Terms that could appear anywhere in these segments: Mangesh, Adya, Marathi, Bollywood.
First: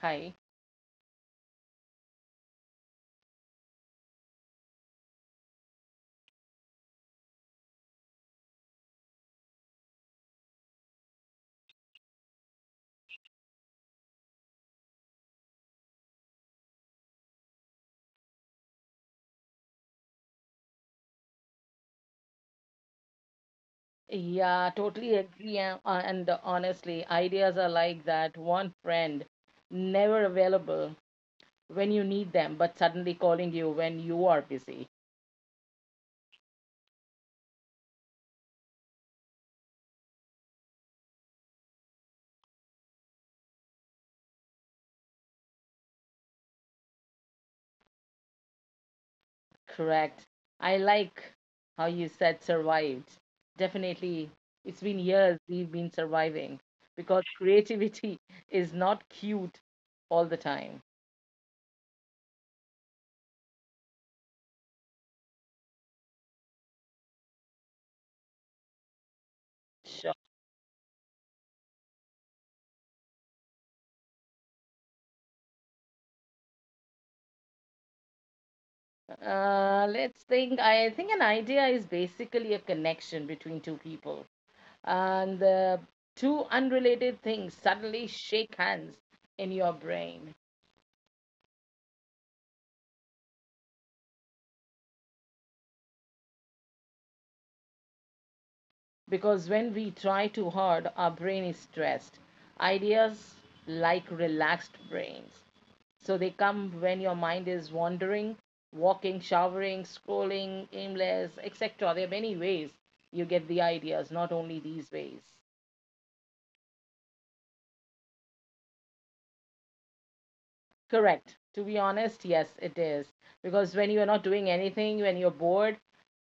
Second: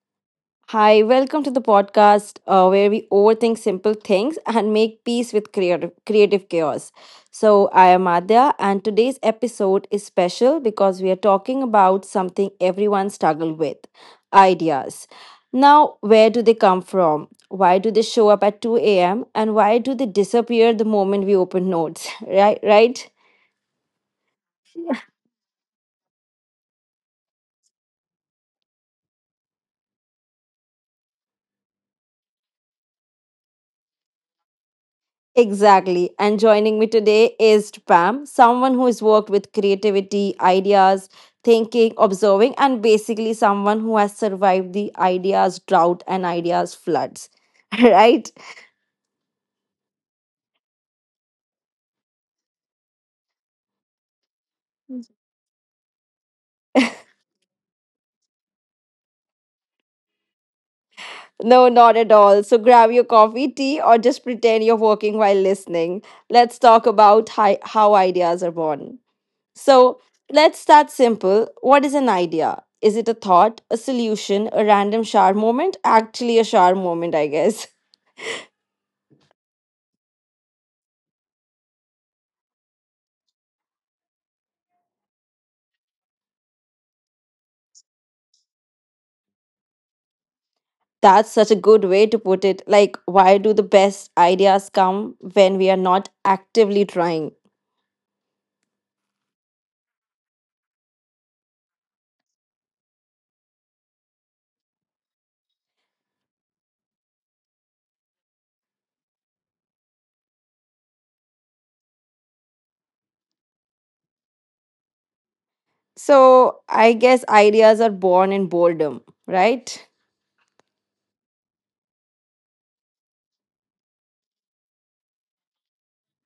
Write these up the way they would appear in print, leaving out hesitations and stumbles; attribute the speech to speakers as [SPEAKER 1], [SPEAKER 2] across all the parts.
[SPEAKER 1] Hi.
[SPEAKER 2] Hi, welcome to the podcast, where we overthink simple things and make peace with creative chaos. So, I am Adya, and today's episode is special because we are talking about something everyone struggles with: ideas. Now, where do they come from? Why do they show up at 2 a.m.? And why do they disappear the moment we open notes? Right? Right?
[SPEAKER 1] Yeah, totally agree. And honestly, ideas are like that one friend, never available when you need them, but suddenly calling you when you are busy.
[SPEAKER 2] Exactly. And joining me today is Pam, someone who has worked with creativity, ideas, thinking, observing, and basically someone who has survived the ideas drought and ideas floods. Right?
[SPEAKER 1] Correct. I like how you said survived. Definitely, it's been years we've been surviving because creativity is not cute all the time.
[SPEAKER 2] No, not at all. So grab your coffee, tea, or just pretend you're working while listening. Let's talk about how ideas are born. So,
[SPEAKER 1] Sure.
[SPEAKER 2] let's start simple. What is an idea? Is it a thought, a solution, a random shower moment? Actually, a shower moment, I guess.
[SPEAKER 1] Let's think. I think an idea is basically a connection between two people and the two unrelated things suddenly shake hands in your brain.
[SPEAKER 2] That's such a good way to put it. Like, why do the best ideas come when we are not actively trying?
[SPEAKER 1] Because when we try too hard, our brain is stressed. Ideas like relaxed brains, so they come when your mind is wandering, walking, showering, scrolling, aimless, etc. There are many ways you get the ideas, not only these ways.
[SPEAKER 2] So, I guess ideas are born in boredom, right?
[SPEAKER 1] Correct. To be honest, yes, it is. Because when you're not doing anything, when you're bored,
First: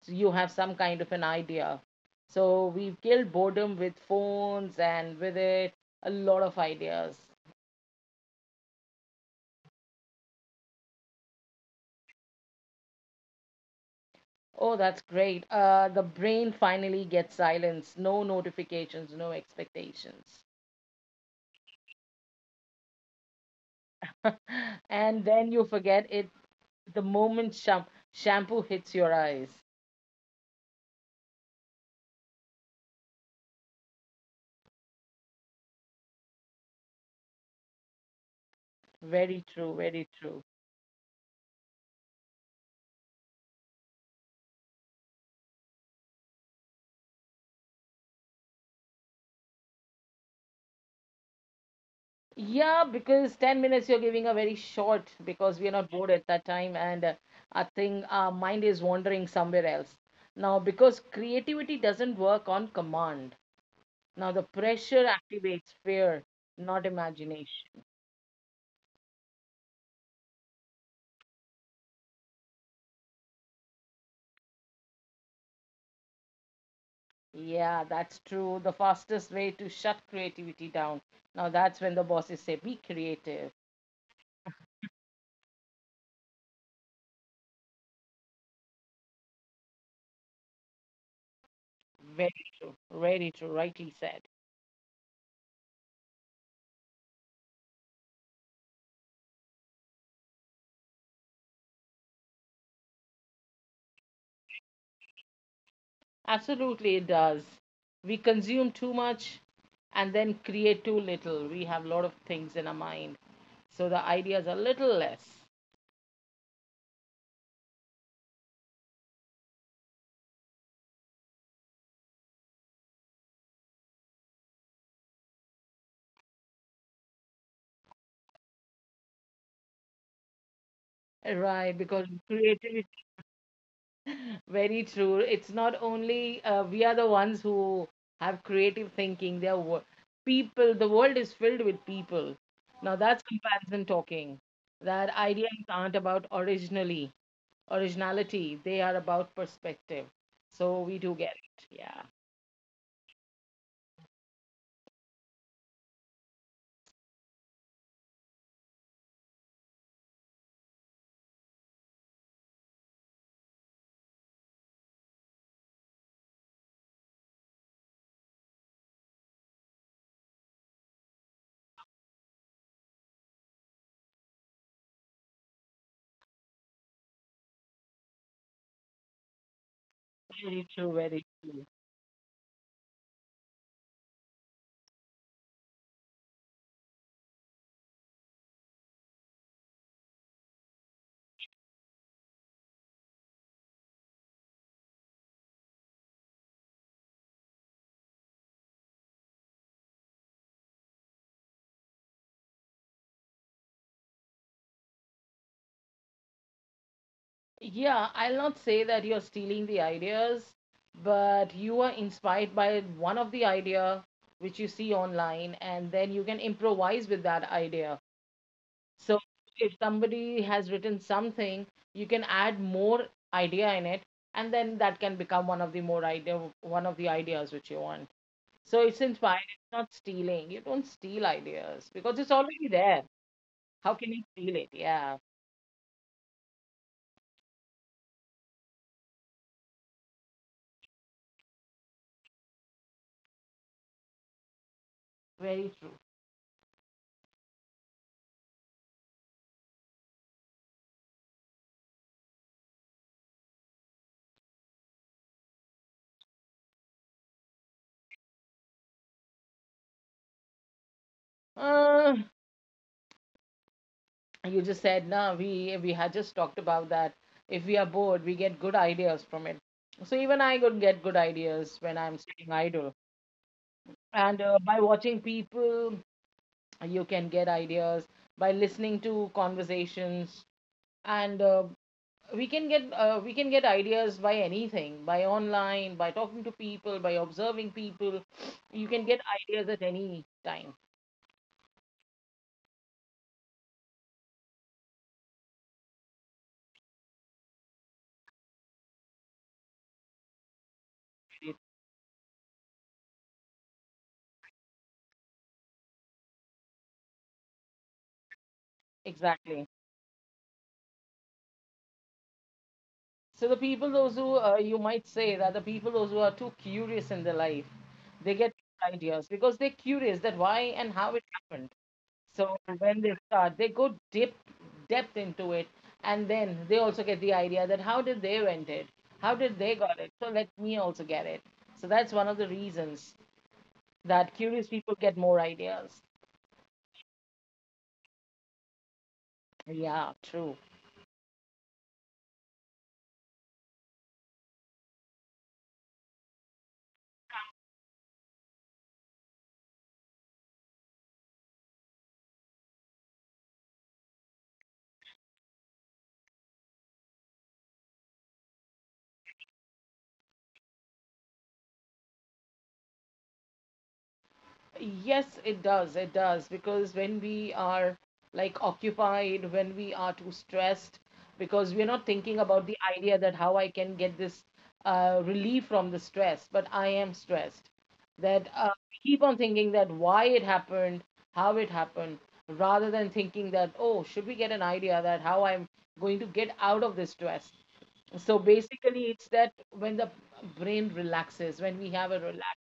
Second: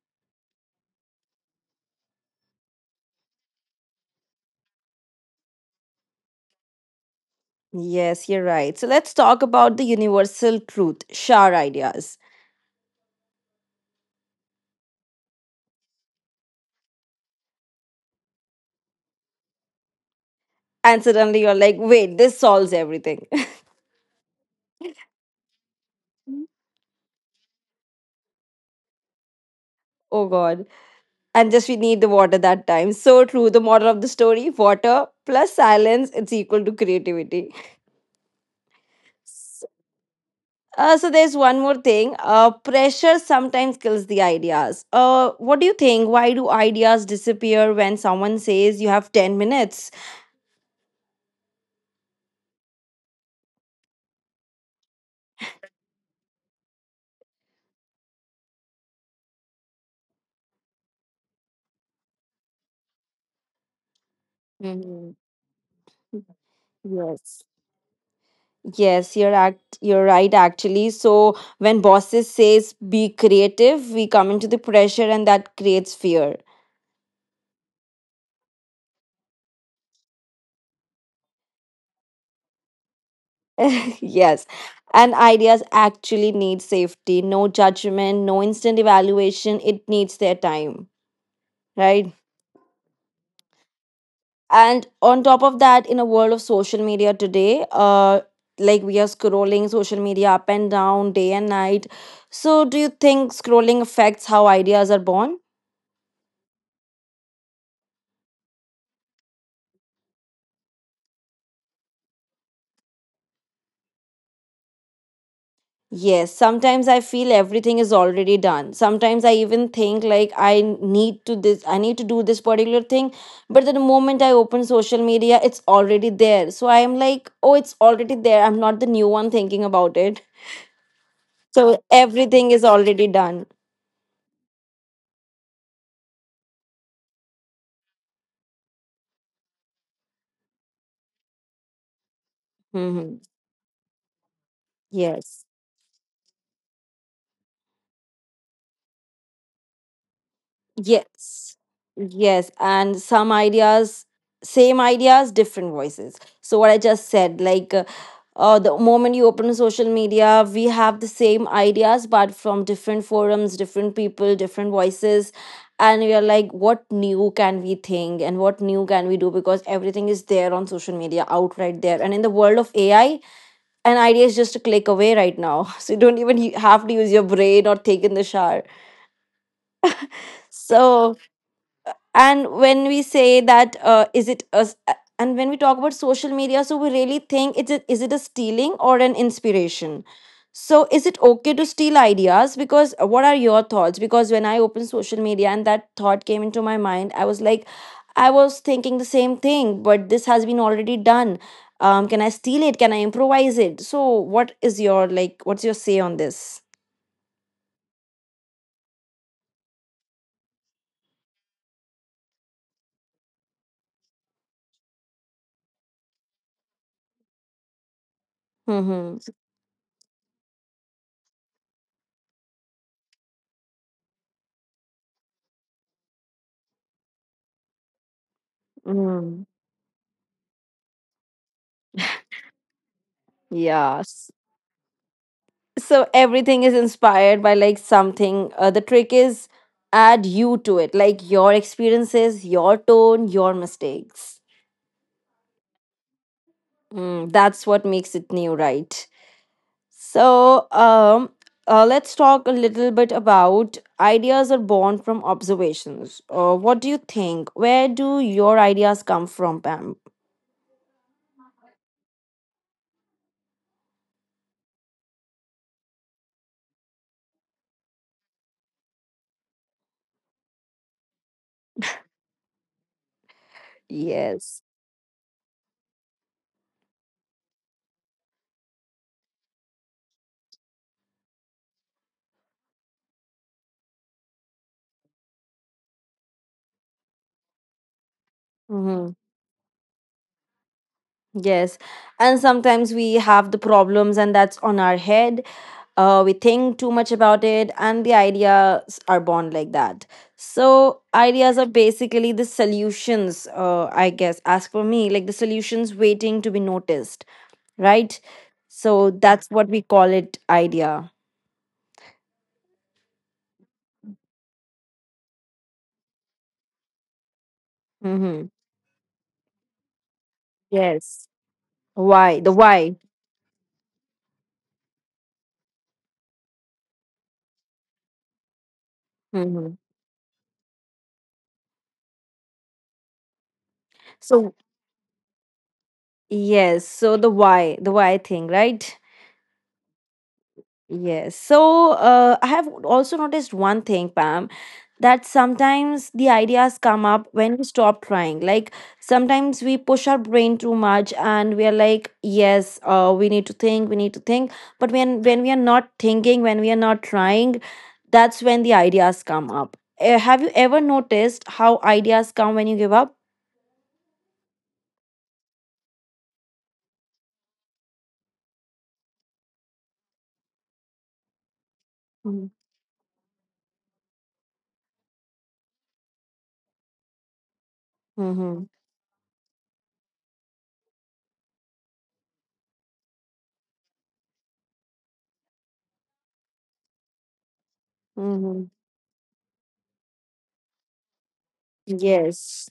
[SPEAKER 1] you have some kind of an idea. So we've killed boredom with phones, and with it, a lot of ideas.
[SPEAKER 2] Yes, you're right. So, let's talk about the universal truth, Shar ideas.
[SPEAKER 1] Oh, that's great. The brain finally gets silence, no notifications, no expectations.
[SPEAKER 2] And suddenly you're like, wait, this solves everything.
[SPEAKER 1] And then you forget it the moment shampoo hits your eyes.
[SPEAKER 2] Oh God. And just we need the water that time. So true. The moral of the story: water plus silence, it's equal to creativity.
[SPEAKER 1] Very true, very true.
[SPEAKER 2] So there's one more thing. Pressure sometimes kills the ideas. What do you think? Why do ideas disappear when someone says you have 10 minutes?
[SPEAKER 1] Yeah, because 10 minutes you're giving are very short, because we are not bored at that time, and I think our mind is wandering somewhere else. Now, because creativity doesn't work on command. Now, the pressure
[SPEAKER 2] Mhm.
[SPEAKER 1] activates fear, not
[SPEAKER 2] Yes.
[SPEAKER 1] imagination.
[SPEAKER 2] Yes, you're right actually. So when bosses says be creative, we come into the pressure and that creates fear.
[SPEAKER 1] Yeah, that's true. The fastest way to shut creativity down. Now, that's when the bosses say, be creative.
[SPEAKER 2] Yes. And ideas actually need safety, no judgment, no instant evaluation. It needs their time, right?
[SPEAKER 1] Very true. Very true. Rightly said.
[SPEAKER 2] And on top of that, in a world of social media today, like we are scrolling social media up and down, day and night. So do you think scrolling affects how ideas are born?
[SPEAKER 1] Absolutely, it does. We consume too much and then create too little. We have a lot of things in our mind, so the ideas are little less.
[SPEAKER 2] Yes, sometimes I feel everything is already done. Sometimes I even think like I need to do this particular thing, but the moment I open social media, it's already there, so I am like, oh, it's already there, I'm not the new one thinking about it,
[SPEAKER 1] Right,
[SPEAKER 2] so
[SPEAKER 1] because
[SPEAKER 2] everything is
[SPEAKER 1] creativity,
[SPEAKER 2] already done.
[SPEAKER 1] very true. It's not only we are the ones who have creative thinking. They are people. The world is filled with people. Now that's
[SPEAKER 2] Hmm.
[SPEAKER 1] comparison talking. That
[SPEAKER 2] Yes.
[SPEAKER 1] ideas aren't about originally originality. They are about perspective. So we do get
[SPEAKER 2] Yes.
[SPEAKER 1] it. Yeah.
[SPEAKER 2] Yes. And some ideas, same ideas, different voices. So, what I just said, like, the moment you open social media, we have the same ideas, but from different forums, different people, different voices. And we are like, what new can we think and what new can we do? Because everything is there on social media, outright there. And in the world of AI, an idea is just a click away right now. So you don't even have to use your brain or take in the shower.
[SPEAKER 1] Very true,
[SPEAKER 2] So,
[SPEAKER 1] very true.
[SPEAKER 2] and when we say that, is it a s- a- and when we talk about social media, so we really think it's a, is it a stealing or an inspiration? So is it okay to steal ideas? Because what are your thoughts? Because when I opened social media and that thought came into my mind, I was like, I was thinking the same thing but this has been already done. Um, can I steal it? Can I improvise it? So what is your, like, what's your say on this?
[SPEAKER 1] Yeah, I'll not say that you're stealing the ideas, but you are inspired by one of the idea which you see online, and then you can improvise with that idea. So
[SPEAKER 2] Mm-hmm.
[SPEAKER 1] if somebody has written something, you can add more idea in it, and then that can become one of the more idea, one of the ideas which you want. So it's inspired,
[SPEAKER 2] Mm.
[SPEAKER 1] it's not stealing. You don't steal ideas because it's already there. How
[SPEAKER 2] Yeah,
[SPEAKER 1] can you steal it? Yeah,
[SPEAKER 2] so everything is inspired by like something. Uh, the trick is: add you to it, like your experiences, your tone, your mistakes.
[SPEAKER 1] very true.
[SPEAKER 2] Mm, that's what makes it new, right? So let's talk a little bit about ideas are born from observations. Uh, what do you think, where do your ideas come from, Pam?
[SPEAKER 1] Uh, you just said, no, we had just talked about that. If we are bored, we get good ideas from it. So even I could get good ideas when I'm sitting idle, and
[SPEAKER 2] Yes.
[SPEAKER 1] by watching people, you can get ideas, by listening to conversations, and we can get ideas by anything, by online, by talking to people, by observing people. You can
[SPEAKER 2] Mm-hmm.
[SPEAKER 1] get ideas at any time.
[SPEAKER 2] Yes. And sometimes we have the problems and that's on our head. We think too much about it and the ideas are born like that. So ideas are basically the solutions, I guess, as for me, like the solutions waiting to be noticed, right? So that's
[SPEAKER 1] Exactly.
[SPEAKER 2] what we call it idea.
[SPEAKER 1] So the people, those who, you might say that, the people, those who are too curious in their life, they
[SPEAKER 2] Mm-hmm.
[SPEAKER 1] get ideas because they're curious that why and how it
[SPEAKER 2] Yes.
[SPEAKER 1] happened.
[SPEAKER 2] Why, the
[SPEAKER 1] So
[SPEAKER 2] why.
[SPEAKER 1] when they start, they go deep depth into it, and then they also get the idea that how did they went it, how did they
[SPEAKER 2] Mm-hmm.
[SPEAKER 1] got it. So let me also get it. So that's one of the reasons that
[SPEAKER 2] So
[SPEAKER 1] curious people get more ideas.
[SPEAKER 2] yes, so the why, the why thing, right?
[SPEAKER 1] Yeah, true.
[SPEAKER 2] Yes. So I have also noticed one thing, Pam, that sometimes the ideas come up when we stop trying. Like sometimes we push our brain too much and we are like, yes, we need to think. But when we are not thinking, when we are not trying, that's when the ideas come up. Have you ever noticed how ideas come when you give up?
[SPEAKER 1] Yes, it does. It does. Because when we are like occupied, when we are too stressed, because we're not thinking about the idea that how I can get this relief from the stress, but I am stressed. That
[SPEAKER 2] Mm-hmm.
[SPEAKER 1] uh, we keep on thinking that why it happened, how it happened, rather than thinking that, oh, should we get an idea that how I'm going to get out of this stress? So
[SPEAKER 2] Mm-hmm.
[SPEAKER 1] basically, it's that when the brain relaxes, when we have a relaxed
[SPEAKER 2] Yes.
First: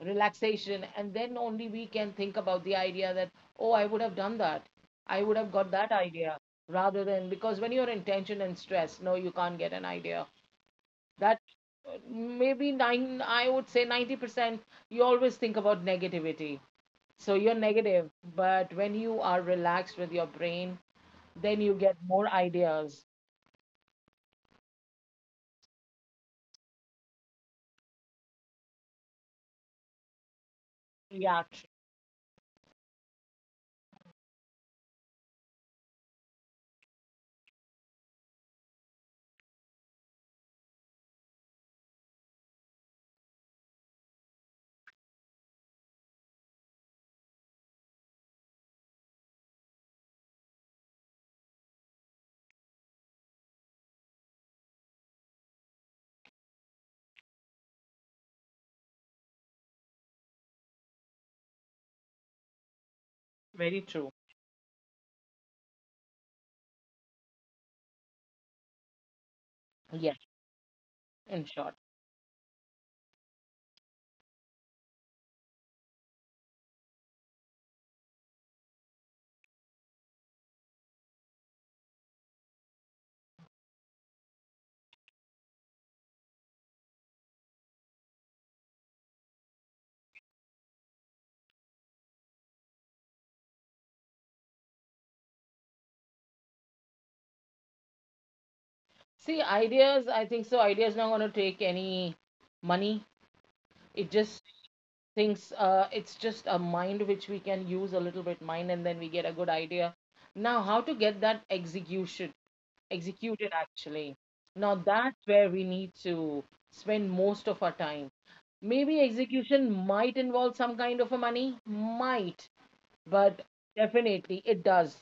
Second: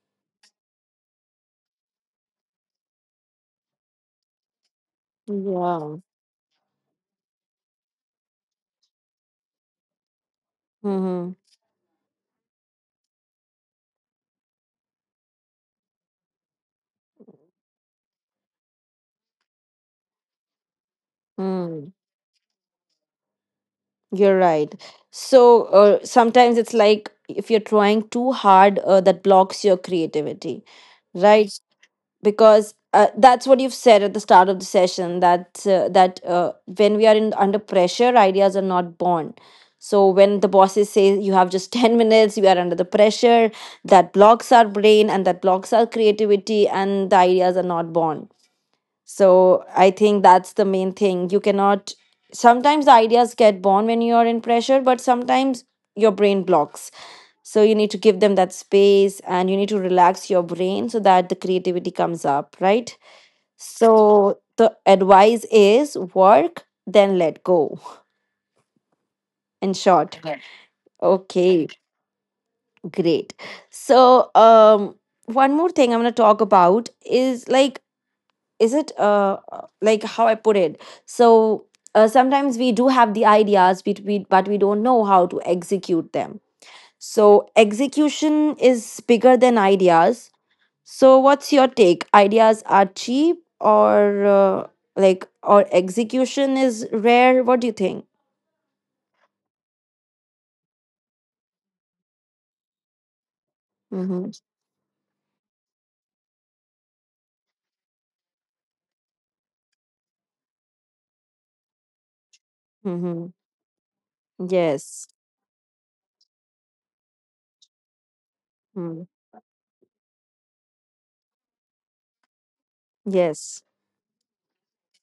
[SPEAKER 1] relaxation, and then only we can think about the idea that, oh, I would have done that, I would have got that
[SPEAKER 2] Yeah.
[SPEAKER 1] idea, rather than, because when you're in tension and stress, no, you can't get an idea
[SPEAKER 2] Mm-hmm.
[SPEAKER 1] that maybe nine I would say 90%, you always think about negativity, so you're negative. But when you are relaxed with your brain, then you
[SPEAKER 2] Mm.
[SPEAKER 1] get more ideas.
[SPEAKER 2] You're right. So sometimes it's like if you're trying too hard, that blocks your creativity,
[SPEAKER 1] yeah
[SPEAKER 2] right?
[SPEAKER 1] tr-
[SPEAKER 2] Because that's what you've said at the start of the session, that when we are in under pressure, ideas are not born. So when the bosses say you have just 10 minutes, you are under the pressure. That blocks our brain and that blocks our creativity, and the ideas are not born. So I think that's the main thing. You cannot, sometimes the ideas get born when you are in pressure, but sometimes your brain blocks. So you need to give them that space and you need to relax your brain so that the creativity comes up, right?
[SPEAKER 1] Very true.
[SPEAKER 2] So the advice is work, then let go. In
[SPEAKER 1] Yeah,
[SPEAKER 2] short. Right.
[SPEAKER 1] in
[SPEAKER 2] Okay,
[SPEAKER 1] short.
[SPEAKER 2] great. So, one more thing I'm going to talk about is like, is it like, how I put it. So sometimes we do have the ideas but we don't know how to execute them. So execution is bigger than ideas. So what's your take, ideas are cheap or like, or execution is rare? What do you think?
[SPEAKER 1] See, ideas, I think so, ideas not going to take any money. It
[SPEAKER 2] Mm-hmm.
[SPEAKER 1] just things, it's just a mind which we can use a little bit mind, and then we get a good idea. Now how to get that execution
[SPEAKER 2] Mm-hmm.
[SPEAKER 1] executed actually, now
[SPEAKER 2] Yes.
[SPEAKER 1] that's where we need to spend most of our time. Maybe
[SPEAKER 2] Mm.
[SPEAKER 1] execution might involve some kind of a money might, but
[SPEAKER 2] Yes.
[SPEAKER 1] definitely it does.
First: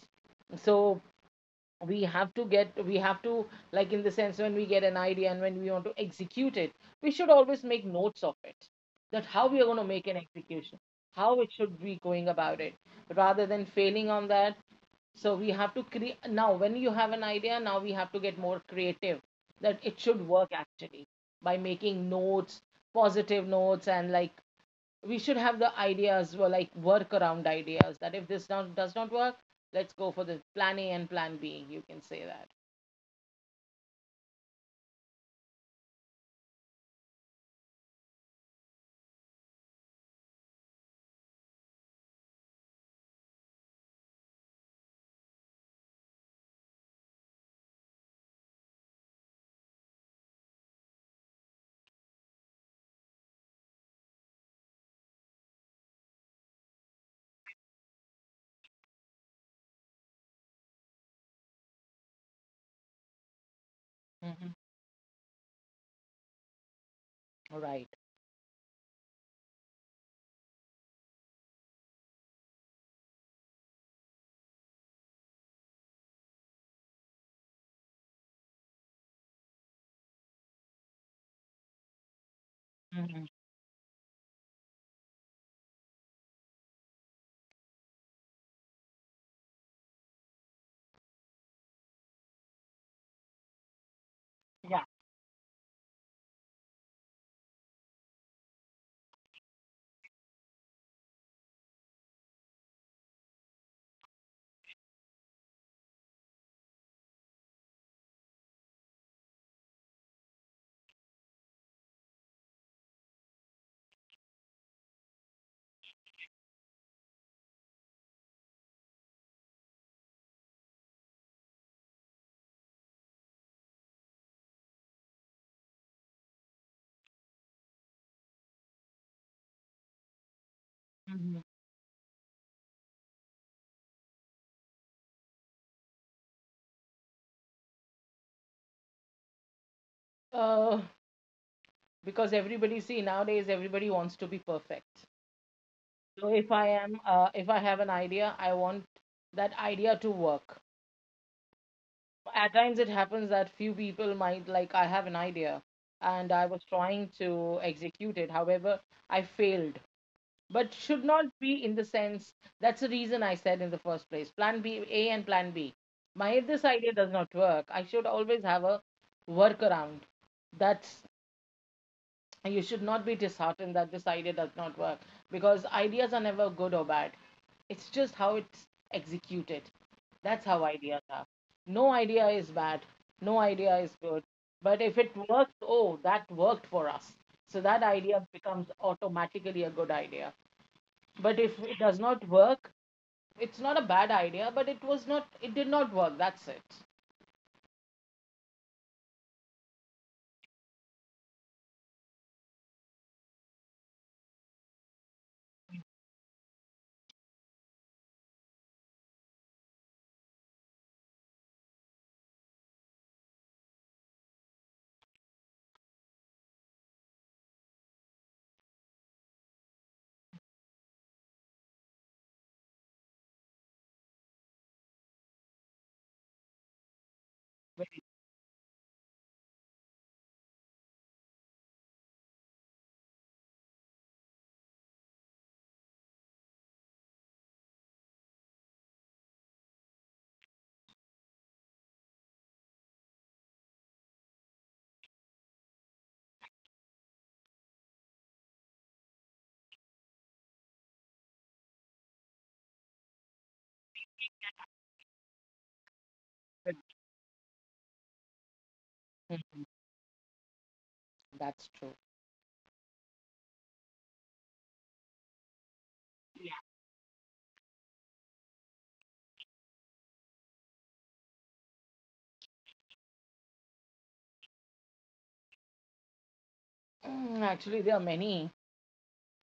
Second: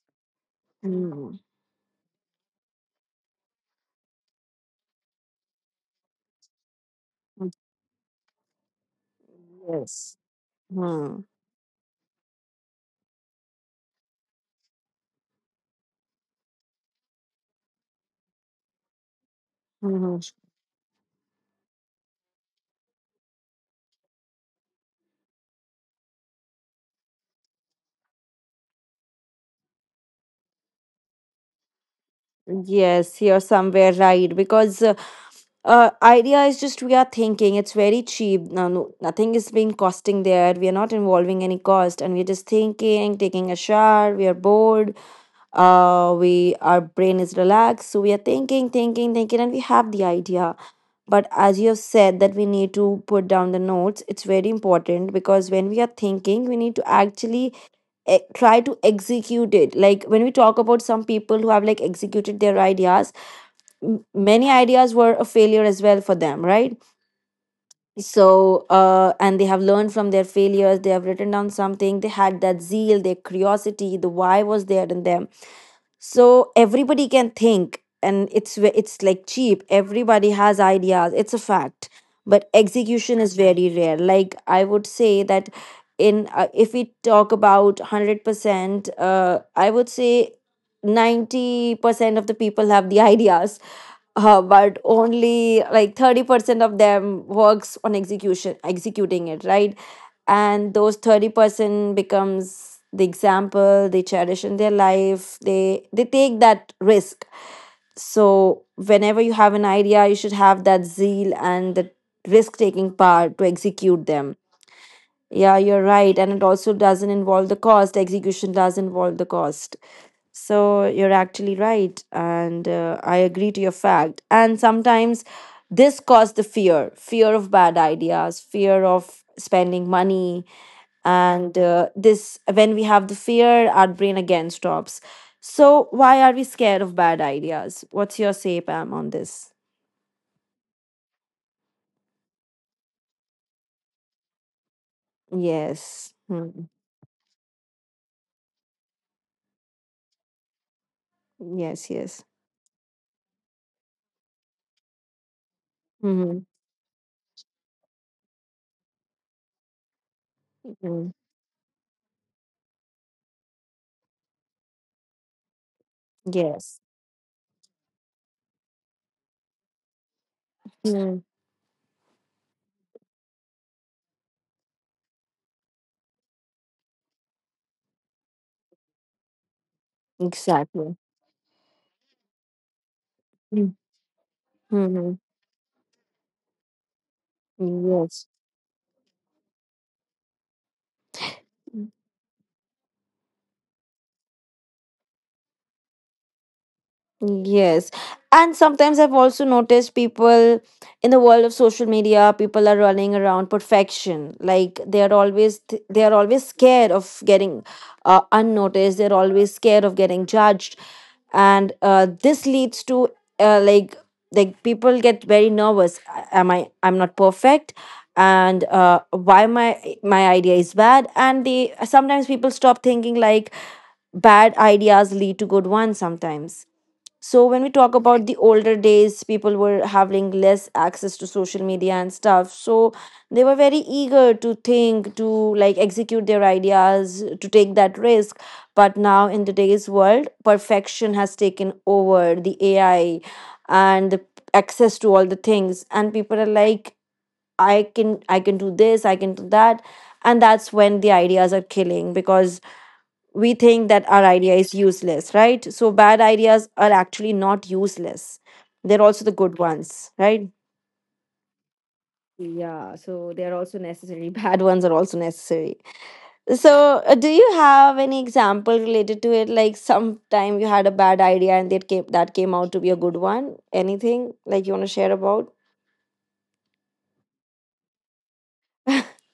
[SPEAKER 1] So
[SPEAKER 2] Mm.
[SPEAKER 1] we have to get, we have to, like, in the sense, when we get an idea and when we want to execute it, we should always make notes of it, that how we are going to make
[SPEAKER 2] Yes.
[SPEAKER 1] an execution,
[SPEAKER 2] Mm.
[SPEAKER 1] how it should be going about it, rather than failing on that. So we have to create, now when you have an idea, now we have to get more creative, that it
[SPEAKER 2] Mm-hmm.
[SPEAKER 1] should work actually, by making notes, positive notes, and like, we should have the ideas or like work around ideas that if this not, does not work, let's go for the plan A and plan B, you can say that.
[SPEAKER 2] Yes, you're somewhere right. Because idea is just we are thinking, it's very cheap. No, Nothing is being costing there, we are not involving any cost, and we're just thinking, taking a shower, we are bored. We Our brain is relaxed, so we are thinking, thinking, and we have the idea. But as you have said, that we need to put down the notes, it's very important, because when we are thinking, we need to actually try to execute it. Like when we talk about some people who have like executed their ideas, many
[SPEAKER 1] Mhm.
[SPEAKER 2] ideas were a failure as well for them, right?
[SPEAKER 1] All right.
[SPEAKER 2] So and they have learned from their failures, they have written down something, they had that zeal, their curiosity, the why was there in them. So everybody can think, and it's it's like cheap, everybody has ideas, it's a fact. But execution
[SPEAKER 1] Mhm.
[SPEAKER 2] is very rare, like I would say that, in if we talk about 100%, I would say 90% of the people have the ideas, but
[SPEAKER 1] Yeah.
[SPEAKER 2] only like 30% of them works on execution executing it, right? And those 30% becomes the example, they cherish in their life, they take that risk. So whenever you have an idea, you should have that zeal and the risk taking part to execute them. Yeah, you're right, and it also doesn't involve the cost, execution does involve the cost. So you're actually right, and I agree to your fact. And sometimes this caused the fear of bad ideas, fear of spending money.
[SPEAKER 1] Mhm.
[SPEAKER 2] And this, when we have the fear, our brain again stops. So, why are we scared of bad ideas? What's your say, Pam, on this?
[SPEAKER 1] uh, because everybody, see, nowadays everybody wants to be perfect.
[SPEAKER 2] Yes.
[SPEAKER 1] So if I
[SPEAKER 2] Hmm.
[SPEAKER 1] am, if I have an idea, I want that idea to work.
[SPEAKER 2] Yes, yes.
[SPEAKER 1] At times it happens that few people might, like, I have an idea and I
[SPEAKER 2] Hmm.
[SPEAKER 1] was trying to execute it, however, I failed. But should not be in the sense, that's the reason I said in the first place, plan B A and plan B. My, if this
[SPEAKER 2] Yes.
[SPEAKER 1] idea does not work, I should always have a workaround. That's,
[SPEAKER 2] Mm.
[SPEAKER 1] you should not be disheartened that this idea does not work, because ideas are never good or bad. It's just how it's executed. That's how
[SPEAKER 2] Exactly.
[SPEAKER 1] ideas are. No idea is bad, no
[SPEAKER 2] Hmm.
[SPEAKER 1] idea is good. But if it
[SPEAKER 2] Mm-hmm.
[SPEAKER 1] works, oh, that worked for us. So that idea
[SPEAKER 2] Yes.
[SPEAKER 1] becomes automatically a good idea. But if it does not work, it's not a bad idea, but it was not, it did not work. That's it.
[SPEAKER 2] Yes. And sometimes I've also noticed people in the world of social media, people are running around perfection. Like they are always they are always scared of getting unnoticed. They're always scared of getting judged. And this leads to uh, like like people get very nervous. Am I, I'm not perfect? And why my idea is bad? And they, sometimes people stop thinking like bad ideas lead to good ones sometimes. So when we talk about the older days, people were having less access to social media and stuff, so they were very eager to think, to like execute their ideas, to take that risk. But now in today's world, perfection has taken over, the AI and the access to all the things, and people are like, I can do this, I can do that. And that's when the ideas are killing, because we think that our idea is useless, right? So bad ideas
[SPEAKER 1] Very good.
[SPEAKER 2] are actually not useless. They're also the good
[SPEAKER 1] Mhm.
[SPEAKER 2] ones, right?
[SPEAKER 1] That's true.
[SPEAKER 2] Yeah, so they're also necessary. Bad ones are also necessary. So, do you have any example related to it? Like, sometime you had a bad idea and that came out to be a good one. Anything like you want to share about?
[SPEAKER 1] Mm, actually, there are many.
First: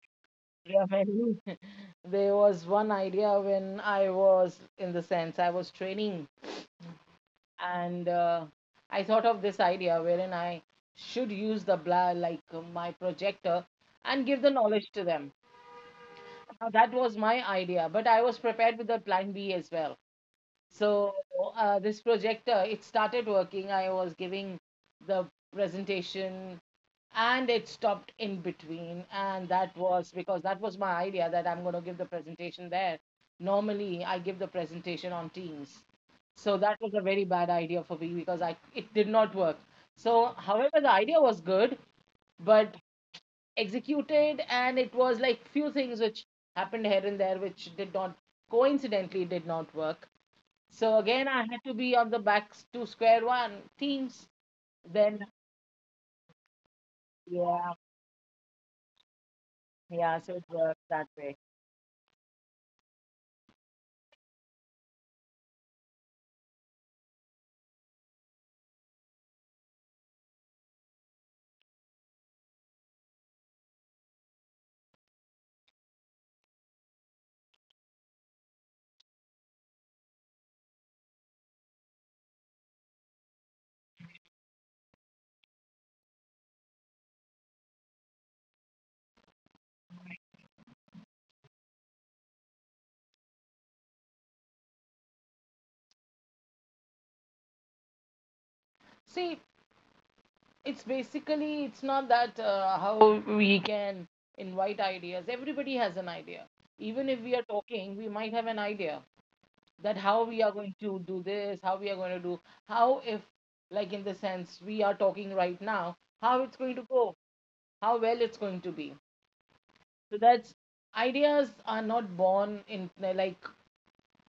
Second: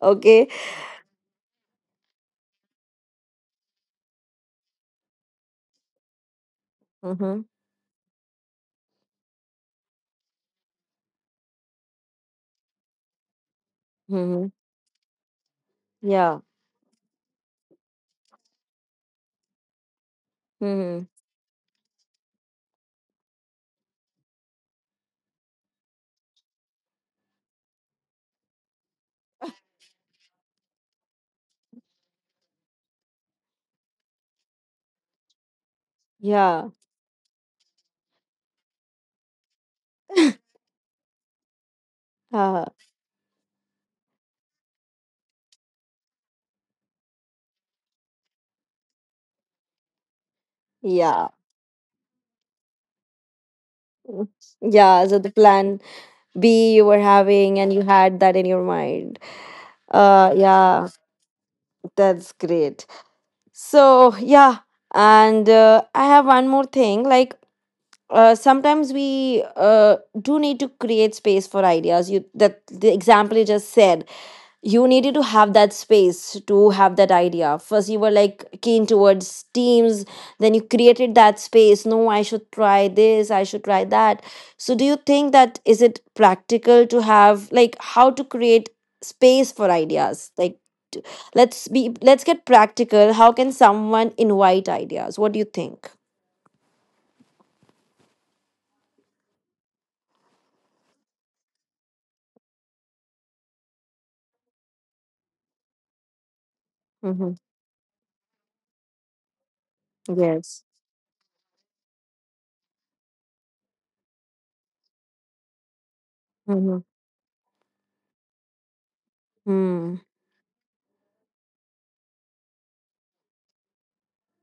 [SPEAKER 2] Okay.
[SPEAKER 1] There are many. There was one idea when I was, in the sense, I was training,
[SPEAKER 2] Mm-hmm.
[SPEAKER 1] and I thought of this idea wherein I should use the bla like my projector and give
[SPEAKER 2] Mm-hmm.
[SPEAKER 1] the knowledge to them.
[SPEAKER 2] Yeah.
[SPEAKER 1] Now, that was my idea, but I was prepared with a plan B as well.
[SPEAKER 2] Mm-hmm.
[SPEAKER 1] So this projector, it started working. I was giving the presentation and it stopped in between. And that was because that was my idea that I'm going to give the presentation there. Normally, I give the presentation on Teams. So
[SPEAKER 2] Yeah.
[SPEAKER 1] that was a very bad idea for me, because I, it did not work. So, however, the idea was good,
[SPEAKER 2] Uh,
[SPEAKER 1] but executed and it was like few things which happened here and there which did not, coincidentally did not work. So
[SPEAKER 2] yeah.
[SPEAKER 1] again, I had to be on the back to square one,
[SPEAKER 2] Mm.
[SPEAKER 1] Teams.
[SPEAKER 2] Yeah, so the
[SPEAKER 1] Then,
[SPEAKER 2] plan B you were having and
[SPEAKER 1] yeah,
[SPEAKER 2] you had that in your mind.
[SPEAKER 1] yeah.
[SPEAKER 2] Uh
[SPEAKER 1] So it works
[SPEAKER 2] yeah,
[SPEAKER 1] that way.
[SPEAKER 2] that's great. So, yeah, and I have one more thing, like sometimes we do need to create space for ideas. You, that the example you just said, you needed to have that space to have that idea. First you were like keen towards Teams, then you created that space. No, I should try this, I should try that. So do you think that, is it practical to have, like, how to create space for ideas, like t- let's be, let's get practical. How can someone invite ideas? What do you think?
[SPEAKER 1] See, it's basically it's not that how we can invite ideas. Everybody has an idea. Even if
[SPEAKER 2] Mm-hmm.
[SPEAKER 1] we are talking, we might have an idea that how we are
[SPEAKER 2] Yes.
[SPEAKER 1] going to do this, how we are going to do, how if, like, in the sense we are talking right now, how it's
[SPEAKER 2] Mm-hmm.
[SPEAKER 1] going to go, how well it's going to be.
[SPEAKER 2] Hmm.
[SPEAKER 1] So that's, ideas are not born in, like,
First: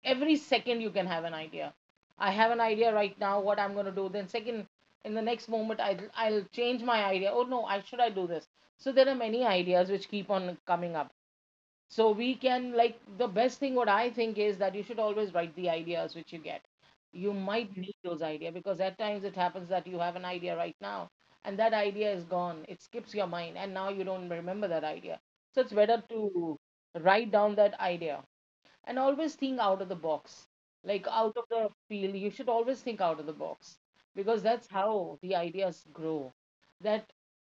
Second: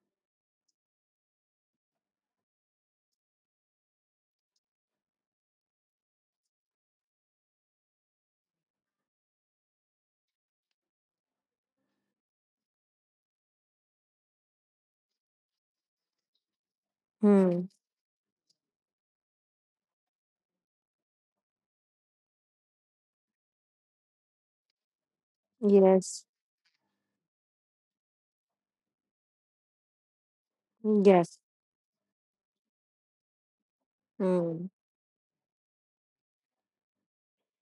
[SPEAKER 1] every second you can have an idea. I have an idea right now what I'm going to do. Then second, in the next moment, I'll change my idea. Oh no, I should I do this? So there are many ideas which keep on coming up. So we can, like, the best thing what I think is that you should always write the ideas which you get. You
[SPEAKER 2] Hmm.
[SPEAKER 1] might need those ideas because at times it happens that you have an idea right now and that idea is gone. It skips your mind and now you don't remember that idea. So it's better
[SPEAKER 2] Yes.
[SPEAKER 1] to write down that idea and always think out of the box,
[SPEAKER 2] Hmm.
[SPEAKER 1] like out
[SPEAKER 2] Yes.
[SPEAKER 1] of the field, you should always think out of the box, because
[SPEAKER 2] Hmm.
[SPEAKER 1] that's how the ideas grow. That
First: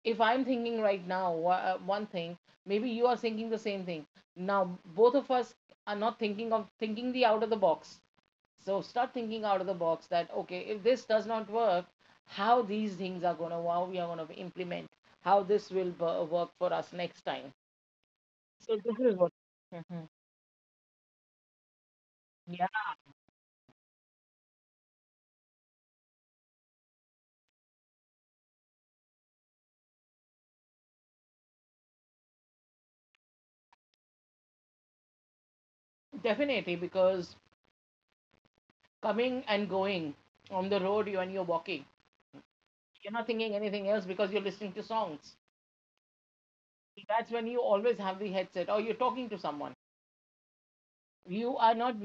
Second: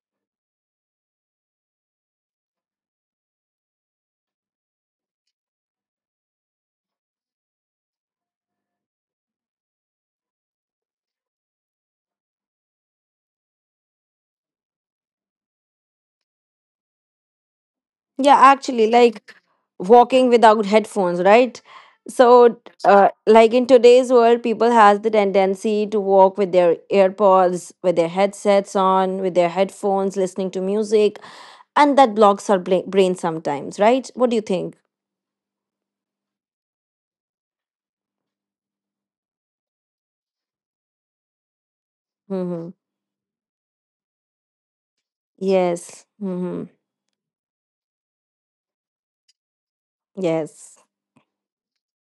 [SPEAKER 1] if I'm thinking right now, one thing, maybe you are thinking the same thing, now both of us are not thinking of thinking the out of the box. So start thinking out of the box that, okay, if this does not work, how these things are going to, how we are going to implement, how this will work for us next time.
[SPEAKER 2] Yeah,
[SPEAKER 1] So
[SPEAKER 2] actually,
[SPEAKER 1] this is what.
[SPEAKER 2] like
[SPEAKER 1] Mhm.
[SPEAKER 2] walking without headphones, right? So,
[SPEAKER 1] Yeah,
[SPEAKER 2] like in today's world, people has the tendency to walk with their earpods, with their headsets on, with their headphones, listening to music, and that blocks our brain sometimes, right? What do you think?
[SPEAKER 1] definitely, because coming and going on the road, you, when you're walking.
[SPEAKER 2] Mm-hmm.
[SPEAKER 1] You're not thinking anything else because you're listening to songs.
[SPEAKER 2] Yes. Mm-hmm.
[SPEAKER 1] That's when you always have the headset or you're talking to someone.
[SPEAKER 2] Yes.
[SPEAKER 1] You are not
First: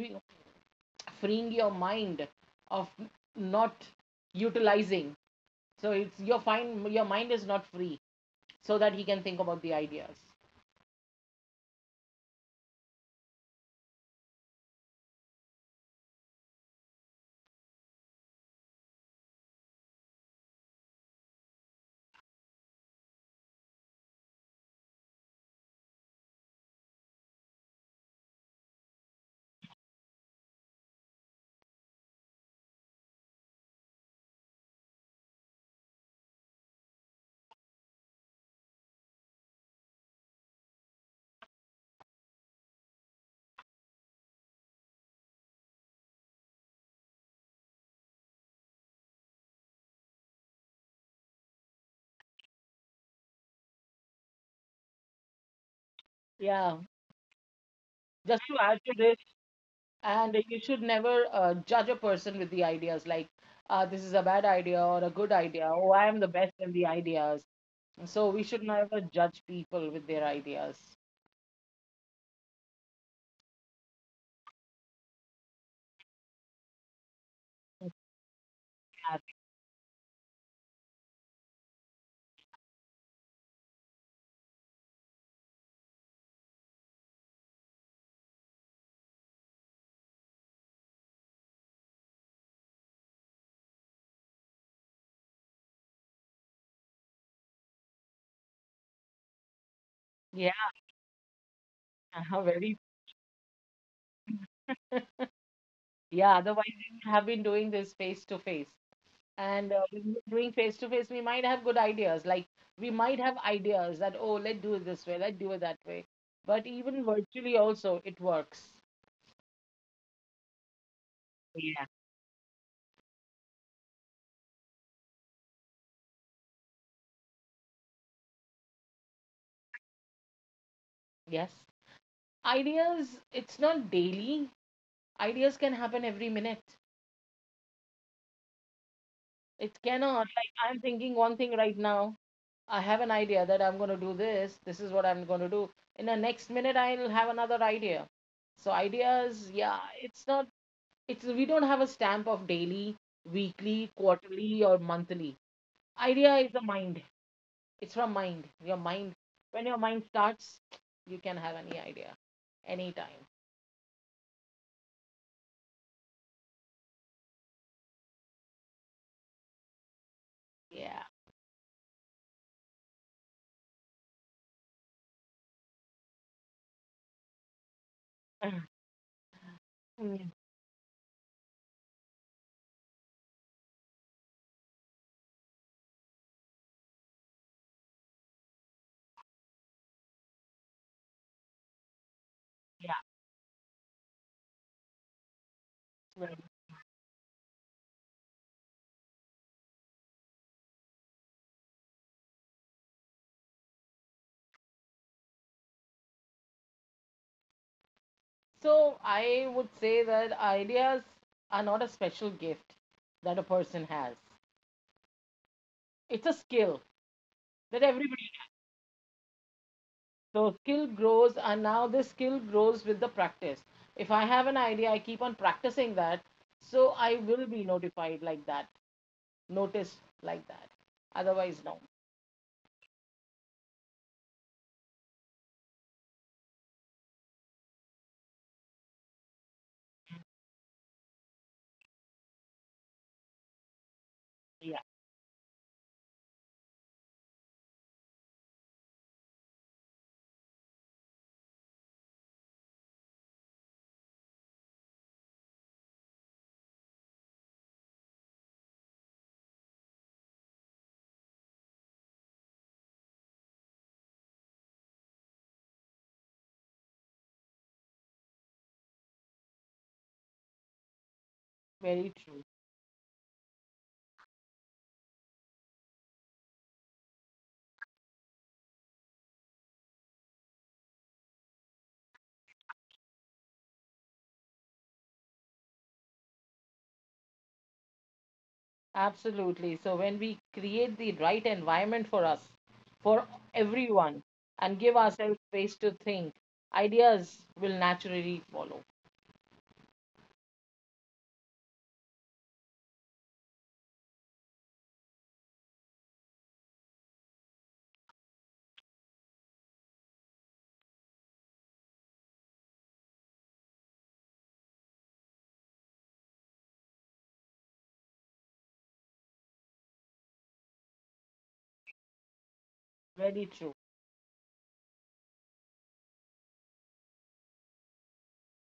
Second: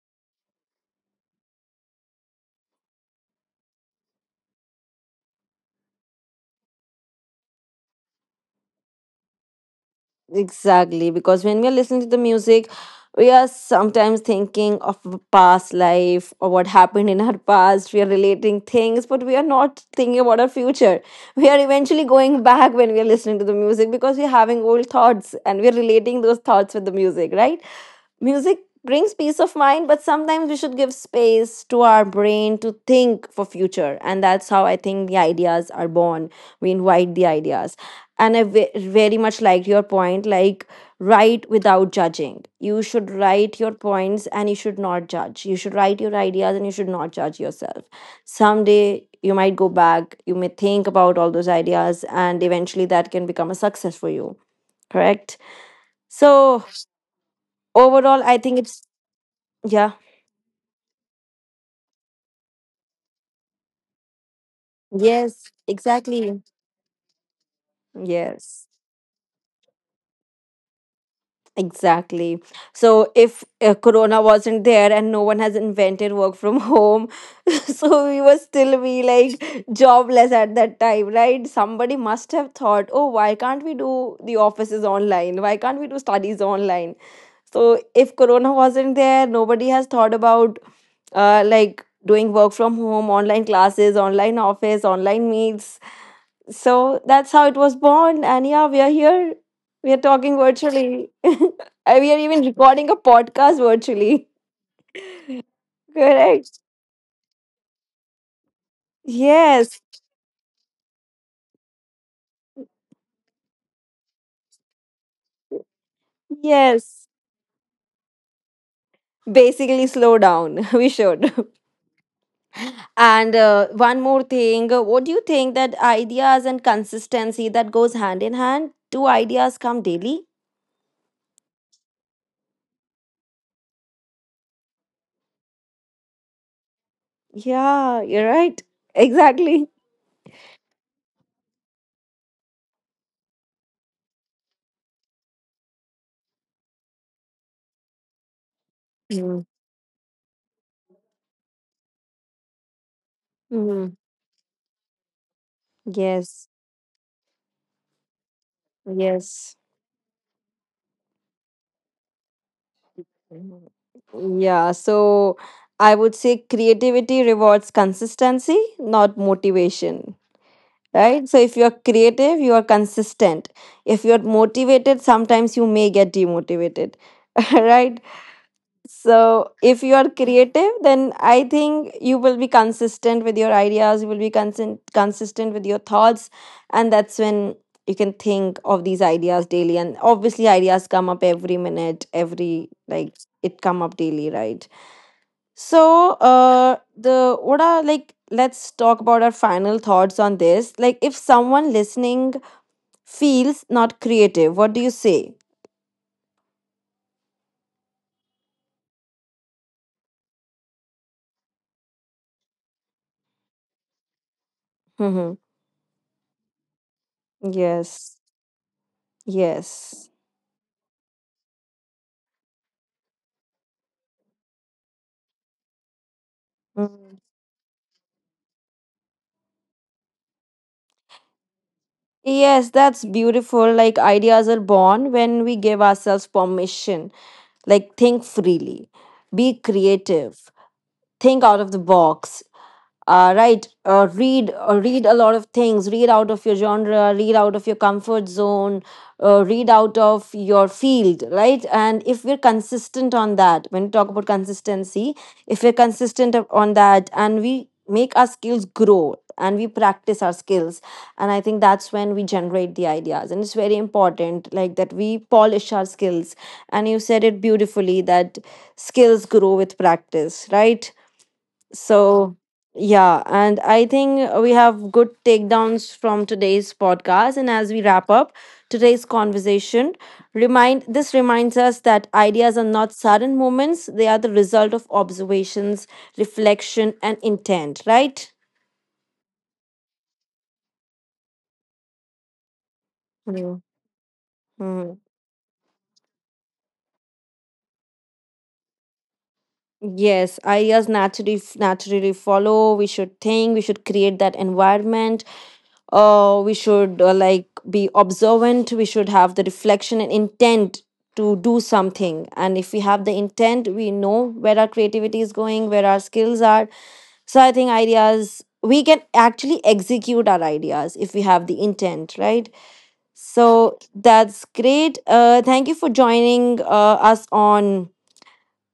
[SPEAKER 1] freeing your mind of, not utilizing. So it's your fine, your mind is not free so that he can think about the ideas.
[SPEAKER 2] Exactly, because when we are listening to the music, we are sometimes thinking of a past life or what happened in our past. We are relating things, but we are not thinking about our future. We are eventually going back when we are listening to the music because we're having old thoughts and we're relating those thoughts with the music, right? Music brings peace of mind, but sometimes we should give space to our brain to think for future. And that's how I think the ideas are born. We invite the ideas. And I very much liked your point, like, write without judging. You should write your points and you should not judge. You should write your ideas and you should not judge yourself. Someday you might go back, you may think about all those ideas, and eventually that can become a success for you. Correct?
[SPEAKER 1] Yeah.
[SPEAKER 2] So,
[SPEAKER 1] Just
[SPEAKER 2] overall,
[SPEAKER 1] to
[SPEAKER 2] I think
[SPEAKER 1] add to
[SPEAKER 2] it's,
[SPEAKER 1] this,
[SPEAKER 2] yeah.
[SPEAKER 1] and you should never judge a person with the ideas, like, this is a bad idea or a good idea.
[SPEAKER 2] Yes,
[SPEAKER 1] Oh, I am the best
[SPEAKER 2] exactly.
[SPEAKER 1] in the ideas. So we should
[SPEAKER 2] Yes,
[SPEAKER 1] never judge people with their ideas.
[SPEAKER 2] exactly. So if Corona wasn't there and no one has invented work from home, so we were still be
[SPEAKER 1] Exactly.
[SPEAKER 2] like jobless at that time, right? Somebody must have thought, oh, why can't we do the offices online? Why can't we do studies online? So if Corona wasn't there, nobody has thought about like doing work from home, online classes, online office, online meets. So that's how it was born. And yeah, we are here. We are
[SPEAKER 1] Yeah,
[SPEAKER 2] talking virtually. And we are even
[SPEAKER 1] very.
[SPEAKER 2] recording a podcast virtually.
[SPEAKER 1] Yeah, otherwise
[SPEAKER 2] Correct.
[SPEAKER 1] we would have been doing this face to face. And
[SPEAKER 2] Yes.
[SPEAKER 1] when we're doing face to face, we might have good ideas. Like, we might have ideas that, oh, let's do it this way, let's do it that way. But even
[SPEAKER 2] Yes.
[SPEAKER 1] virtually also, it works.
[SPEAKER 2] Basically, slow down. We should.
[SPEAKER 1] Yeah.
[SPEAKER 2] And one more thing. What do you think that ideas and consistency, that goes hand in hand? Do ideas come daily?
[SPEAKER 1] Yes. Ideas, it's not daily. Ideas can happen every minute.
[SPEAKER 2] Yeah, you're right.
[SPEAKER 1] It
[SPEAKER 2] Exactly.
[SPEAKER 1] cannot, like, I'm thinking one thing right now, I have an idea that I'm going to do this. This is what I'm going to do. In the next minute, I'll have another idea. So ideas,
[SPEAKER 2] Mm.
[SPEAKER 1] yeah, it's not. It's, we don't have a stamp of daily, weekly,
[SPEAKER 2] Mhm.
[SPEAKER 1] quarterly, or monthly. Idea is
[SPEAKER 2] Yes.
[SPEAKER 1] the mind. It's from mind. Your mind.
[SPEAKER 2] Yes.
[SPEAKER 1] When your mind starts, you can have any idea, anytime.
[SPEAKER 2] Mm-hmm. Yeah, so I would say creativity rewards consistency, not motivation.
[SPEAKER 1] Yeah.
[SPEAKER 2] Right? So if you're creative, you are consistent. If you're motivated, sometimes you may get demotivated. Right? So, if you are
[SPEAKER 1] Mm,
[SPEAKER 2] creative, then I think you will be consistent with your ideas, you will be consent consistent with your thoughts, and that's when you can think of these ideas daily. And obviously, ideas come up every minute, every,
[SPEAKER 1] yeah.
[SPEAKER 2] like, it come up daily, right? So,
[SPEAKER 1] Right.
[SPEAKER 2] the what are, like, let's talk about our final thoughts on this. Like, if someone listening feels not creative, what do you say?
[SPEAKER 1] So I would say that ideas are not a special gift that a person has.
[SPEAKER 2] Mm-hmm.
[SPEAKER 1] It's a skill that
[SPEAKER 2] Yes,
[SPEAKER 1] everybody.
[SPEAKER 2] yes.
[SPEAKER 1] So skill grows, and now this skill grows with the practice. If I have an idea, I keep on practicing that. So I
[SPEAKER 2] Mm-hmm.
[SPEAKER 1] will be notified like that, noticed like that. Otherwise, no.
[SPEAKER 2] Yes, that's beautiful. Like, ideas are born when we give ourselves permission. Like, think freely, be creative, think out of the box, right,
[SPEAKER 1] Yeah,
[SPEAKER 2] read a lot of things, read out of your genre, read out of your comfort zone, read out of your field, right? And if we're consistent on that, when we talk about consistency, if we're on that and we make our skills grow and we practice our skills, and I think that's when we generate the ideas. And it's very important, like, that we polish our skills. And you said it beautifully, that skills grow with practice, right?
[SPEAKER 1] very true.
[SPEAKER 2] So, yeah, and I think we have good takedowns from today's podcast. And as we wrap up today's conversation, remind this reminds us that ideas are not sudden moments; they are the result of observations, reflection, and intent. Right?
[SPEAKER 1] Absolutely. So when we create the right environment for us, for
[SPEAKER 2] Mm.
[SPEAKER 1] everyone, and give
[SPEAKER 2] Mm.
[SPEAKER 1] ourselves space to think, ideas will naturally follow.
[SPEAKER 2] Yes, ideas naturally follow. We should think. We should create that environment. We should like be observant, we should have the reflection and intent to do something. And if we have the intent, we know where our creativity is going, where our skills are. So I think ideas, we can actually execute our ideas if we have the intent, right?
[SPEAKER 1] Very true.
[SPEAKER 2] So that's great. Thank you for joining us on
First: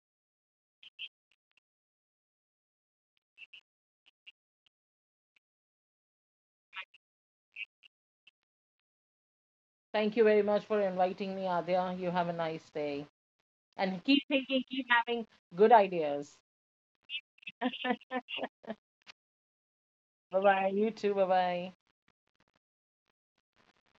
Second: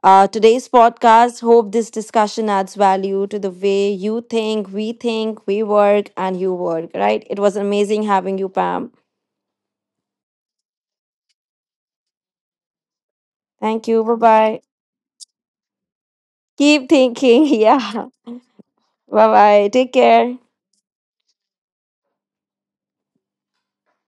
[SPEAKER 2] today's podcast. Hope this discussion adds value to the way you think, we work, and you work, right? It was amazing having you, Pam.
[SPEAKER 1] Thank you very much for inviting me, Adya. You have a nice day.
[SPEAKER 2] Thank
[SPEAKER 1] And
[SPEAKER 2] you. Bye
[SPEAKER 1] keep thinking,
[SPEAKER 2] bye.
[SPEAKER 1] keep having good ideas.
[SPEAKER 2] Keep thinking. Yeah. Bye bye. Take
[SPEAKER 1] Bye
[SPEAKER 2] care.
[SPEAKER 1] bye. You too. Bye bye.